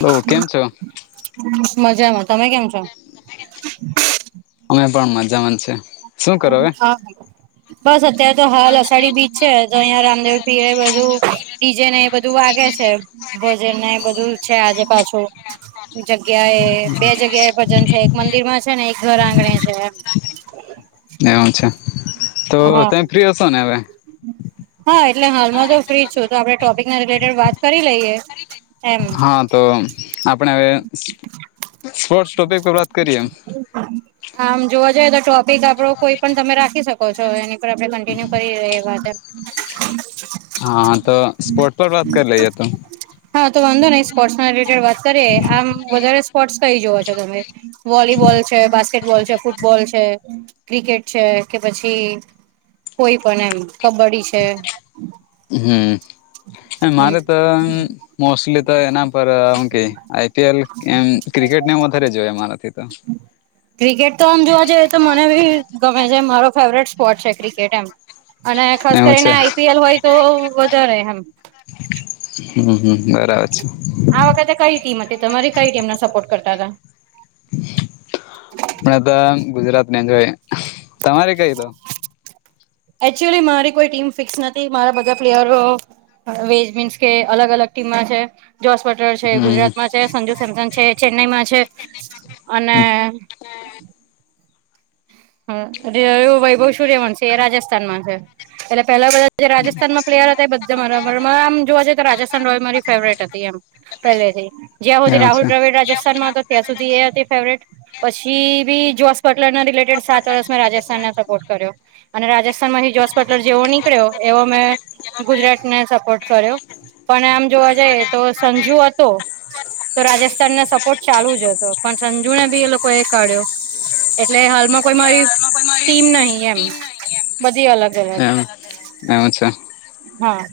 Hello કેમ છો મજામાં તમે કેમ છો અમે પણ મજામાં છે શું કરો હવે હા બસ અત્યારે તો હાલ અષાઢી બીજ છે તો અહિયાં રામદેવ પીરે બધું ડીજે ને એ બધું વાગે છે ભજન ને એ બધું છે આજે પાછું જગ્યા એ બે જગ્યા એ ભજન છે એક મંદિર માં છે ને એક ઘર આંગણે છે એવુ છે તો હા તમે ફ્રી હશો ને હવે હા એટલે હાલમાં જો ફ્રી છું તો આપડણે ટોપિક ના રિલેટેડ વાત કરી લઈએ એમ હા તો આપણે હવે સ્પોર્ટસ ટોપિક પર વાત કરીએ એમ આમ જોવા જઈએ તો ટોપિક આપડો કોઈ પણ તમે રા શકો છો એની પર આપણે કન્ટિન્યુ કરી એ વાતે હા તો સ્પોર્ટ પર વાત કરી લઈએ તો હા તો વાંધો નહી સ્પોર્ટ્સ ના રિલેટેડ વાત કરીએ આમ વધારે સ્પોર્ટ્સ કઈ જોવો છો તમે વોલીબોલ છે બાસ્કેટબોલ છે ફૂટબોલ છે ક્રિકેટ છે કે પછી કોઈ પણ એમ કબડ્ડી છે હમ્મ હમ મારે તો અમ મોસ્ટલી તો એના પર હુ કે આઈપીએલ એમ ક્રિકેટનેમ વધારે જોય મારાથી તો ક્રિકેટ તો આમ જોવા જઈએ તો મને બી ગમે છે મારો ફેવરેટ સ્પોર્ટ છે ક્રિકેટ એમ અને ખાસ એવું કરીને છે આઈપીએલ હોય તો વધારે એમ હમ્મ હમ્મ બરાબર છે આ વખતે કઈ ટીમ હતી તમારી કઈ ટીમને સપોર્ટ કરતા હતા આપણે તો ગુજરાતને જોય તમારે કઈ તો એકચુઅલી મારી કોઈ ટીમ ફિક્સ નથી મારા બધા પ્લેયરો વેજ બીન્સ કે અલગ અલગ ટીમમાં છે જોસ પટર છે હમ ગુજરાતમાં છે સંજુ સેમસન છે ચેન્નાઈમાં છે અને [inaudible] હવું વૈભવ સૂર્યવંશી છે એ રાજસ્થાનમાં છે એટલે પેલા બધા જે રાજસ્થાનમાં પ્લેયર હતા એ બધા મારા આમ જોવા જઈએ રાજસ્થાન રોયલ મારી ફેવરેટ હતી એમ. પેલેથી જ્યાં હોથી એવું રાહુલ છે દ્રવિડ રાજસ્થાન માં તો ત્યાં સુધી એ હતી ફેવરેટ પછી બી જોસ બટલર ના રિલેટેડ સાત વર્ષમાં રાજસ્થાન ના સપોર્ટ કર્યો. અને રાજસ્થાન માંથી જોસ બટલર જેવો નીકળ્યો એવો મેં ગુજરાતને સપોર્ટ કર્યો. પણ આમ જોવા જઈ તો સંજુ હતો તો રાજસ્થાનને સપોર્ટ ચાલુ જ હતો પણ સંજુને બી એ લોકો એ કાઢ્યો. એટલે હાલમાં કોઈ મારી ટીમ નહી એમ બધી અલગ અલગ એમ એવું છે. હા.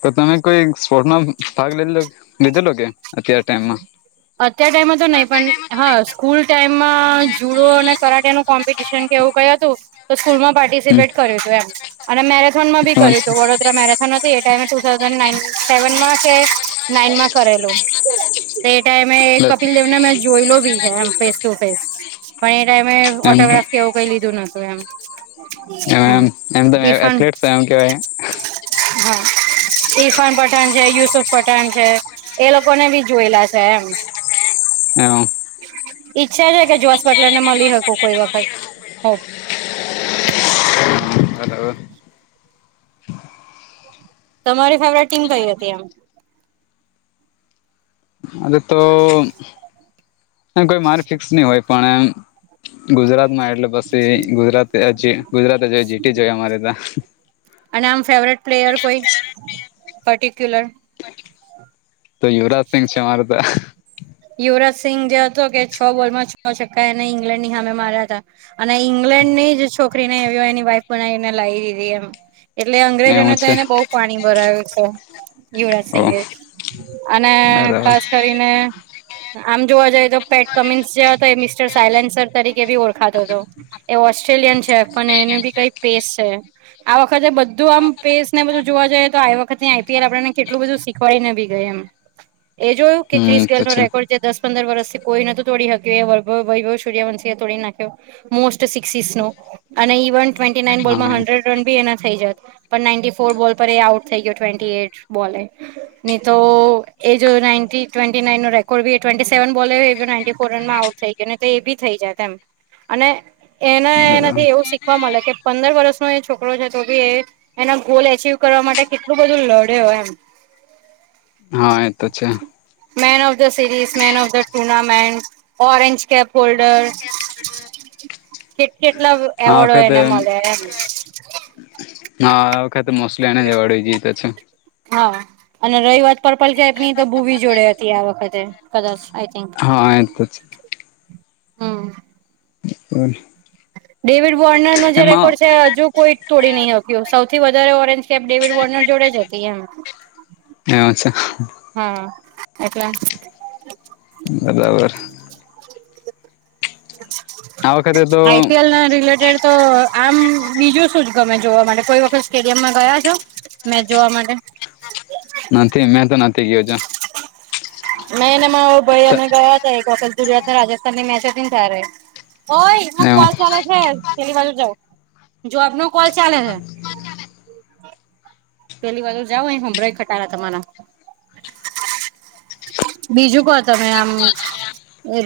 તો તમે કોઈ સ્પોર્ટમાં ભાગ લ લીધેલો કે અતાર ટાઈમમાં? અત્યાર ટાઈમમાં તો નહી પણ હા સ્કૂલ ટાઈમમાં જુડો અને કરાટે કોમ્પિટિશન એવું કહ્યું હતું તો સ્કૂલમાં પાર્ટિસિપેટ કર્યું હતું એમ અને મેરે બી કર્યું હતું વડોદરા મેરેથોન હત એ ટાઈમે ટુ થાઉઝન્ડ ના સેવનમાં કે નાઈન માં કરેલું. ટાઈમે હતી ત્યારે કપિલ દેવને મેં જોઈ બી છે એ ફેસ ટુ ફેસ પણ એ ટાઈમે મેં જોયેલું બી ઓટોગ્રાફ કેવું કઈ લીધું નતું એમ લીધું એમ હમ એમ એમ તમે ઈરફાન એથ્લેટ છો એમ કેવાય એમ હમ. ઇફાન પઠાણ છે યુસુફ પઠાણ છે એ લોકો ને બી જોયેલા છે. એમ. [inaudible] ઈચ્છા છે કે જોશ પટલર ને મળી શકું કોઈ વખત. હો હલો. તમારી ફેવરેટ ટીમ કઈ હતી એમ? [inaudible] [inaudible] એ કોઈ મારી ફિક્સ નહી હોય પણ એમ ગુજરાત માં એટલે પછી ગુજરાત ગુજરાત જો જીતી જઈએ અમારે ત્યાં. અને આમ ફેવરેટ પ્લેયર કોઈ પર્ટિક્યુલર? તો યુવરાજસિંંગ છે અમારે તો. યુવરાજસિંંગ જે હતો કે છ બોલમાં છક્કા એને ઈંગ્લેન્ડ ની હામે માર્યા હતા. અને ઈંગ્લેન્ડ ની જ છોકરી ને આવ એની વાઈફ બનાવીને લાવી દીધી એમ. એટલે અંગ્રેજોને એવું તો છે એને બહું પાણી ભરાવે છે. યુવરાજ ઓ સિંઘે અને બરાબર ખાસ કરીને આમ જોવા જઈએ તો પેટ કમિન્સ જે હતો એ મિસ્ટર સાયલેન્સર તરીકે કે ભી ઓળખાતો હતો એ ઓસ્ટ્રેલિયન છે પણ એનું બી કઈક પેસ છે. આ વખતે બધું આમ પેસ ને બધું જોવા જઈએ તો આ વખત આઈપીએલ આપેને કેટલું બધું શીખવાડી ને બી ગઈ એમ. એ જોયું કે હમ ક્રિસ તો ગેલ નો છે રે જે દસ પંદર વર્ષથી કોઈ ન તોડી હક્યું એ વભ વૈભવ સૂર્યવંશી એ તોડી નાખ્યો. મોસ્ટ સિક્સીસ નો અને ઇવન ટ્વેન્ટી નાઇન બોલમાં હા હંડ્રેડ રન બી એના થઈ જત પણ નાન્ટી ફોર બોલ પર એ આઉટ થઈ ગયો ટ્વેન્ટી એટ બોલે. નહી તો એજ ટ્વેન્ટી નાઈનો કો બી ટ્વેન્ટી સેવન બોલે એ નાન્ટી ફોર રનમાં આઉટ થઈ ગયોને તો એ બી થઈ જાય તેમ અને એના બરાબર એનાથી એવું શીખવા મળે કે પંદર વર્ષનો એ છોકરો છે તો ભી એ એના ગોલ એચિવ કરવા માટે કેટલું બધું લડ્યો એમ. હા એતો છે. Man of the series man of the tournament orange cap holder- કેટ કેટલા આ એવોર્ડો વખતે એને મળે એમ હા આ વખાતે મોસ્લી એને જ એવાડ જઈએ તો છે. હા. અને રહી વાત પર્પલ કેપ ની તો બુવી જોડે હતી આ વખતે કદાચ આઈ થિંક હા એ તો છે હમ્મ. પણ ડેવિડ વોર્નર નો જે રેકોર્ડ છે હજુ કોઈ તોડી નહીં હક્યો સૌથી વધારે ઓરેન્જ કેપ ડેવિડ વોર્નર જોડે જ હતી એમ. [unintelligible] હા એટલે બરાબર. આ વખતે તો આઈપી એલ ના રિલેટેડ તો આમ બીજું શું ગમે જોવા માટે કોઈ વખત સ્ટેડિયમમાં ગયા છો? મેંચ જોવા માટે નથી મેં તો નથી ગયો જ મેં ને ભાઈ છું અમે ગયા છે એક વખત ગુજરાતને રાજસ્થાનની મેચ હતી ને તારે ઓય એમાં એવું કોલ ચાલે છે ચેલી બાજુ જા જોબ નો કોલ ચાલે છે [inaudible] પેલી બાજુ જાાવ અહીં હમભરાય ખતારા તમારા બીજું કો તમે આમ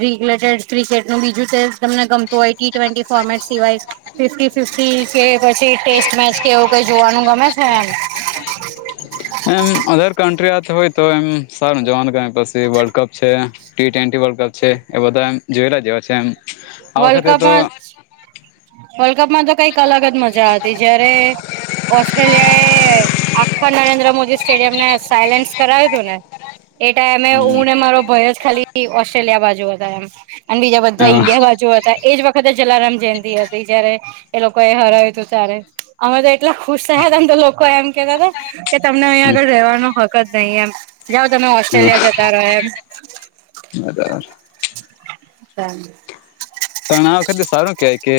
રિલેટેડ ક્રિકેટ નું બીજું ટેસ્ટ તમને ગમતું હોય ટી ટ્વેન્ટી ફોર્મેટ સિવાય ફિફી ફિફ્ટી કે પછી ટેસ્ટ મેચ કેવું કઈ જોવાનું ગમે છે એમ [inaudible] એમ અધર કન્ટ્રી હોય તો એમ સાર જોન કર પછી વર્લ્ડ કપ છે ટી ટ્વેન્ટી વર્લ્ડ કપ છે એ બધા એમ જોયલા જેવા છે એમ આ વર્લ્ડ વખતે તો કપમાં વર્લ્ડ કપમાં તો કઈક અલગ જ મજા હતી જયારે ઓસ્ટ્રેલિયા એ આખા નરેન્દ્ર મોદી સ્ટેડિયમને સાયલેન્સ કરાવ્યું હતું ને એ ટાઈમે હમ હું ને મારો ભય જ ખાલી ઓસ્ટ્રેલિયા બાજુ હતા એમ અને બીજા બધા હા ઇન્ડિયા બાજુ હતા એજ વખતે જલારામ જયંતિ હતી જયારે એ લોકો એ હરાય્યું તું તારે અમે તો એટલા ખુશ થયા તમ તો લોકો એમ કેતા હતા કે તમને અહીંયા હમ આગળ રહેવાનો હક જ નહીં એમ જાઓ તમે ઓસ્ટ્રેલિયા હા જ તારો એમ બરાબર પણ આ વખતે સારું કહેવાય કે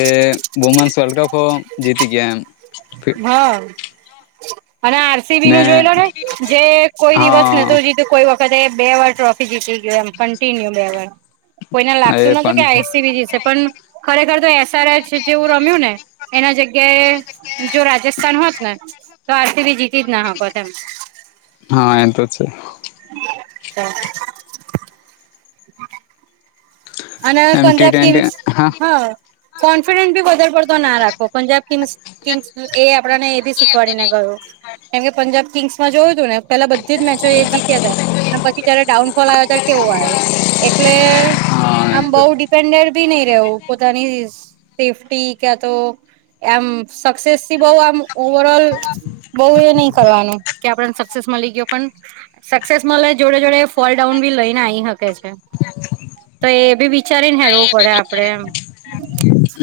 વુમેન્સ વર્લ્ડ કપ જીતી ગયા એમ. હા અને આર સી બી નું જોઈ લો ને જે કોઈ દિવસ હા નતું જીતું કોઈ આ વખતે બે વાર ટ્રોફી જીતી ગયો એમ કન્ટિન્યુ બે વાર કોઈને લાગતું એ નતું કે પણ આર સી બી જીતશે પણ ખરેખર તો એસઆરએચ જેવું રમ્યું ને એના જગ્યાએ જો રાજસ્થાન હોત ને તો આર સી બી જીતી જ ના હકો ત એમ હા એ તો છે [inaudible] અને એમ ટી પંજાબ ટ્વેન્ટી કિગસ હા કોન્ફિડન્સ ભી વધારે પડતો ના રાખો પંજાબ કિંગ્સ કિંગ્સ એ આપણાને એ બી શીખવાડી ને ગયું કેમ કે પંજાબ કિંગ્સ માં જોયું તું ને પેલા બધી જ મેચો એ જીત્યા હતા અને પછી જયારે ડાઉનફોલ આવ્યો ત્યારે કેવો આવ્યો એટલે હા એ આમ તો બહુ ડિપેન્ડેડ ભી નહી રહવું પોતાની સેફ્ટી ક તો એમ સક્સેસથી બહુ આમ ઓવર ઓલ બઉુ એ નહી કરવાનું કે આપે સક્સેસ મળી ગયો પણ સક્સેસ મળે જોડે જોડે ફોલડાઉન બી લઈને આવી શકે છે તો એ બી વિચારીને હેરવું પડે આપડે એમ.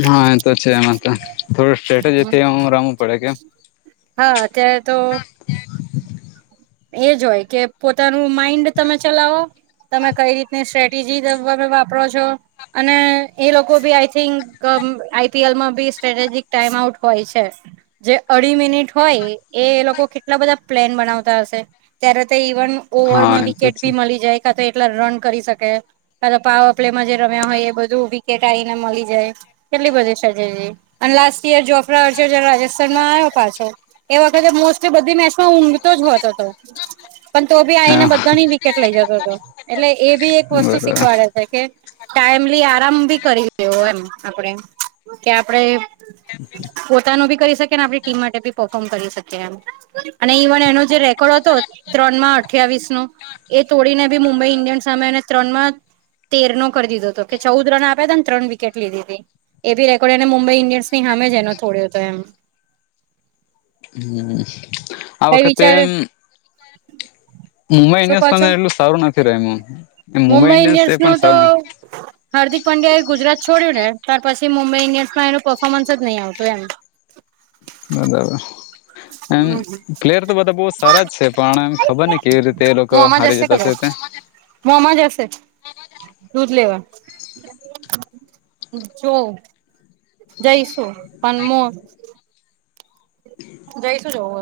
હા એ તો છે એમાં તો થોડું સ્ટ્રેટેજી થી રમવું પડે કેમ હા ત્યારે તો [inaudible] એજ હોય કે પોતાનું માઈન્ડ તમે ચલાવો તમે કઈ રીતની સ્ટ્રેટેજી રમવા વાપરો છો અને એ લોકો બી આઈ થિંક આઈપીએલમાં બી સ્ટ્રેટેજીક ટાઈમ આઉટ હોય છે. જે અઢી મિનિટ હોય એ એ લોકો કેટલા બધા પ્લેન બનાવતા હ ત્યારે તો ઇવન હા ઓવરમાં એ તો વિકેટ છે ભી મળી જાય કા તો એટલા રન કરી શકે. ક પાવ પ્લે માં જે રમ્યા હોય એ બધું વિકેટ આવીને મળી જાય. કેટલી બધી છે અને લાસ્ટ યર જોફરા વર્ જ રાજસ્થાનમાં આવ્યો પાછો. એ વખતે મોસ્ટલી બધી મેચમાં ઊઘ તો જ હોતો હતો પણ તો ભી આવીઈને હા બધાની વિકેટ લઈ જતો તો. એટલે એ બી એક વસ્તુ બરોબર શીખવાડે છે. કે ટાઈમલી આરામ ભી કરી રહ્યો એમ આપણેે કે આપડે. પોતાનું બી કરી શકે આપણી ટીમ માટે બી પફોર્મ કરી શકી એમ અને ઇવ વન એનો જે રેકોર્ડ હતો ત્રણ માં અઠ્યાવીસ નો એ તોડીને બી મુંબઈ ઈન્ડિયન્સ સામે ત્રણ માં તેર નો કરી દીધો હતો કે ચૌદ રન આપ્યા હતા ને ત્રણ વિકેટ લીધી તી. એ ભી રેકોર્ડ એને મુંબઈ ઈન્ડિયન્સની હામે છે એનો થોડ હતો એમ હ આ કઈ વખાતે વિચાર એમ. મુંબઈ શું ઈન્ડિયન્સ કહો છો એટલું સારું નથી રહ એમ મુંબઈ ઇન્ડિયન્સ એ પણ નું તો. સારું હાર્દિક પંડ્યા એ ગુજરાત છોડ્યું ને તાર પછી મુંબઈ ઈન્ડયન્સમાં એનું પર્ફોર્ન્સ જ નહીં આવતું એમ. બરાબર એમ હમ પ્લેયર તો બધા બહુ સારા જ છે પણ ખબર નહ કેવી રીતે એ લોકો હારી જતાશે ત્યાં મોમ જ હશે દૂધ લેવા જોવ જઈશું પણ મો જઈ તુ જોઓ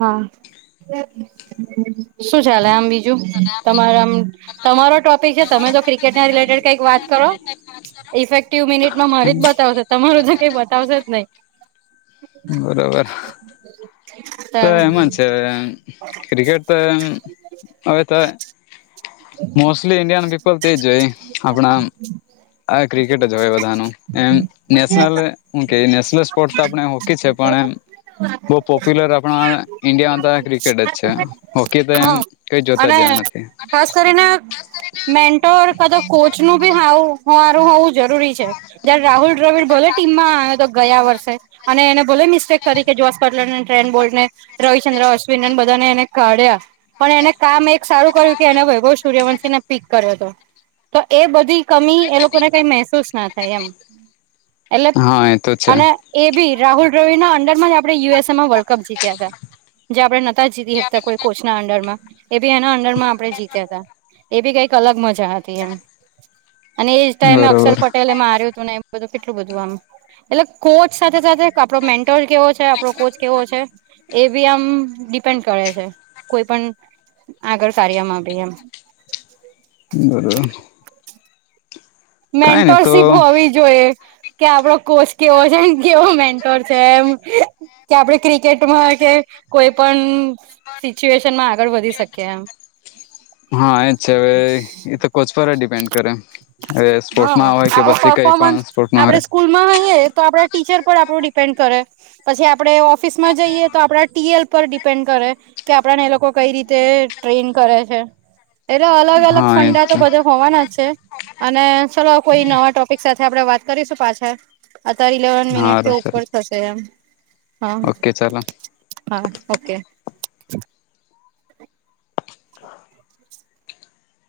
હા શું ચાલે આમ બીજું તમામ તમારો ટોપિક છે તમે તો ક્રિકેટ ના રિલેટેડ કઈક વાત કરો. ઇફેક્ટિવ મિનિટમાં મારી જ બતાવશે તમારું તો કઈ બતાવશે જ નહીં. બરોબર હ [inaudible] તો એમાં છે એમ ક્રિકેટ તો એમ હવે તો મોસ્ટલી ઇન્ડિયાન પીપલ તેજ હોય આપણા આ ક્રિકેટ જ હોય બધાનું એમ નેશનલ હું કે નેશનલ સ્પોર્ટ તો આપણે હોકી છે પણ એમ બહુ પોપ્યુલર આપણા ઈન્ડિયામાં તો ક્રિકેટ જ છે હોકી તો એમ હા કઈ જોતા અને જવા નથી ખાસ કરીને મેન્ટો કદા કોચ નું બી હાવું હુંરું હોઉ જરૂરી છે જયારે રાહુલ દ્રવિડ ભલે ટીમમાં તો ગયા વર્ષે અને એને ભોલે મિસ્ટેક કરી કે જોસ પટલર ને ટ્રેન બોલડને રવિચંદ્ર અશ્વિનને બધાને એને કાઢ્યા પણ એને કામ એક સારું કર્યું કે એને વૈભવ સૂર્યવંશીને પીક કર્યો હતો તો એ બધી કમી એ લોકોને કઈ મહેસૂસ ના થાય એમ એટલે હા એ તો છે અને એ બી રાહુલ દ્રવિના અંડરમાં જ આપણે યુએસમાં વર્લ્ડ કપ જીત્યા હતા જે આપણે જીતી શકતા કોઈ કોચ ના અંડર માં એ બી એના અંડરમાં આપણે જીત્યા હતા એ બી કઈક અલગ મજા હતી એમ અને એ જ ટાઈમ અક્ષર બરોબર પટેલે માર્યું હતું ને એમ બધું કેટલું બધું આમ એટલે કોચ સાથે સાથે આપડો મે કેવો છે આપડો કોચ કેવો છે. એ બી આમ ડિપેન્ડ કરે છે કોઈ પણ આગળ કાર્યમાં ભી એમ બરોબર કઈ નહી તો મેન્ટરશિપ હોવી જોઈ કે આપડો કોચ કેવો છે કેવો મેન્ટોર છે એમ કે આપણે ક્રિકેટમાં કે કોઈ પણ સિચ્યુએશનમાં આગળ વધી શકીએ એમ હા એ જ છે હવે એ તો કોચ પર ડિપેન્ડ કરે હવે હા સ્પોર્ટમાં હોય કે પછી કઈ પણ સ્પોર્ટમાં હોય સ્કૂલ માં આઈએ તો આપડા ટીચર પર આપણું ડિપેન્ડ કરે પછી આપડે ઓફિસ માં જઈએ તો આપડા ટીએલ પર ડિપેન્ડ કરે કે આપડાને એ લોકો કઈ રીતે ટ્રેન કરે છે એટલે અલગ અલગ હા એ જ ફંડા તો છે બધા હોવાના છે અને ચલો કોઈ નવા ટોપિક સાચ આપડે વાત કરીશું પાછા અત્યારે ઇલેવન મિનિટથી હારું ચાલો ઉપર થશે એમ હા ઓકે ચાલો હા ઓકે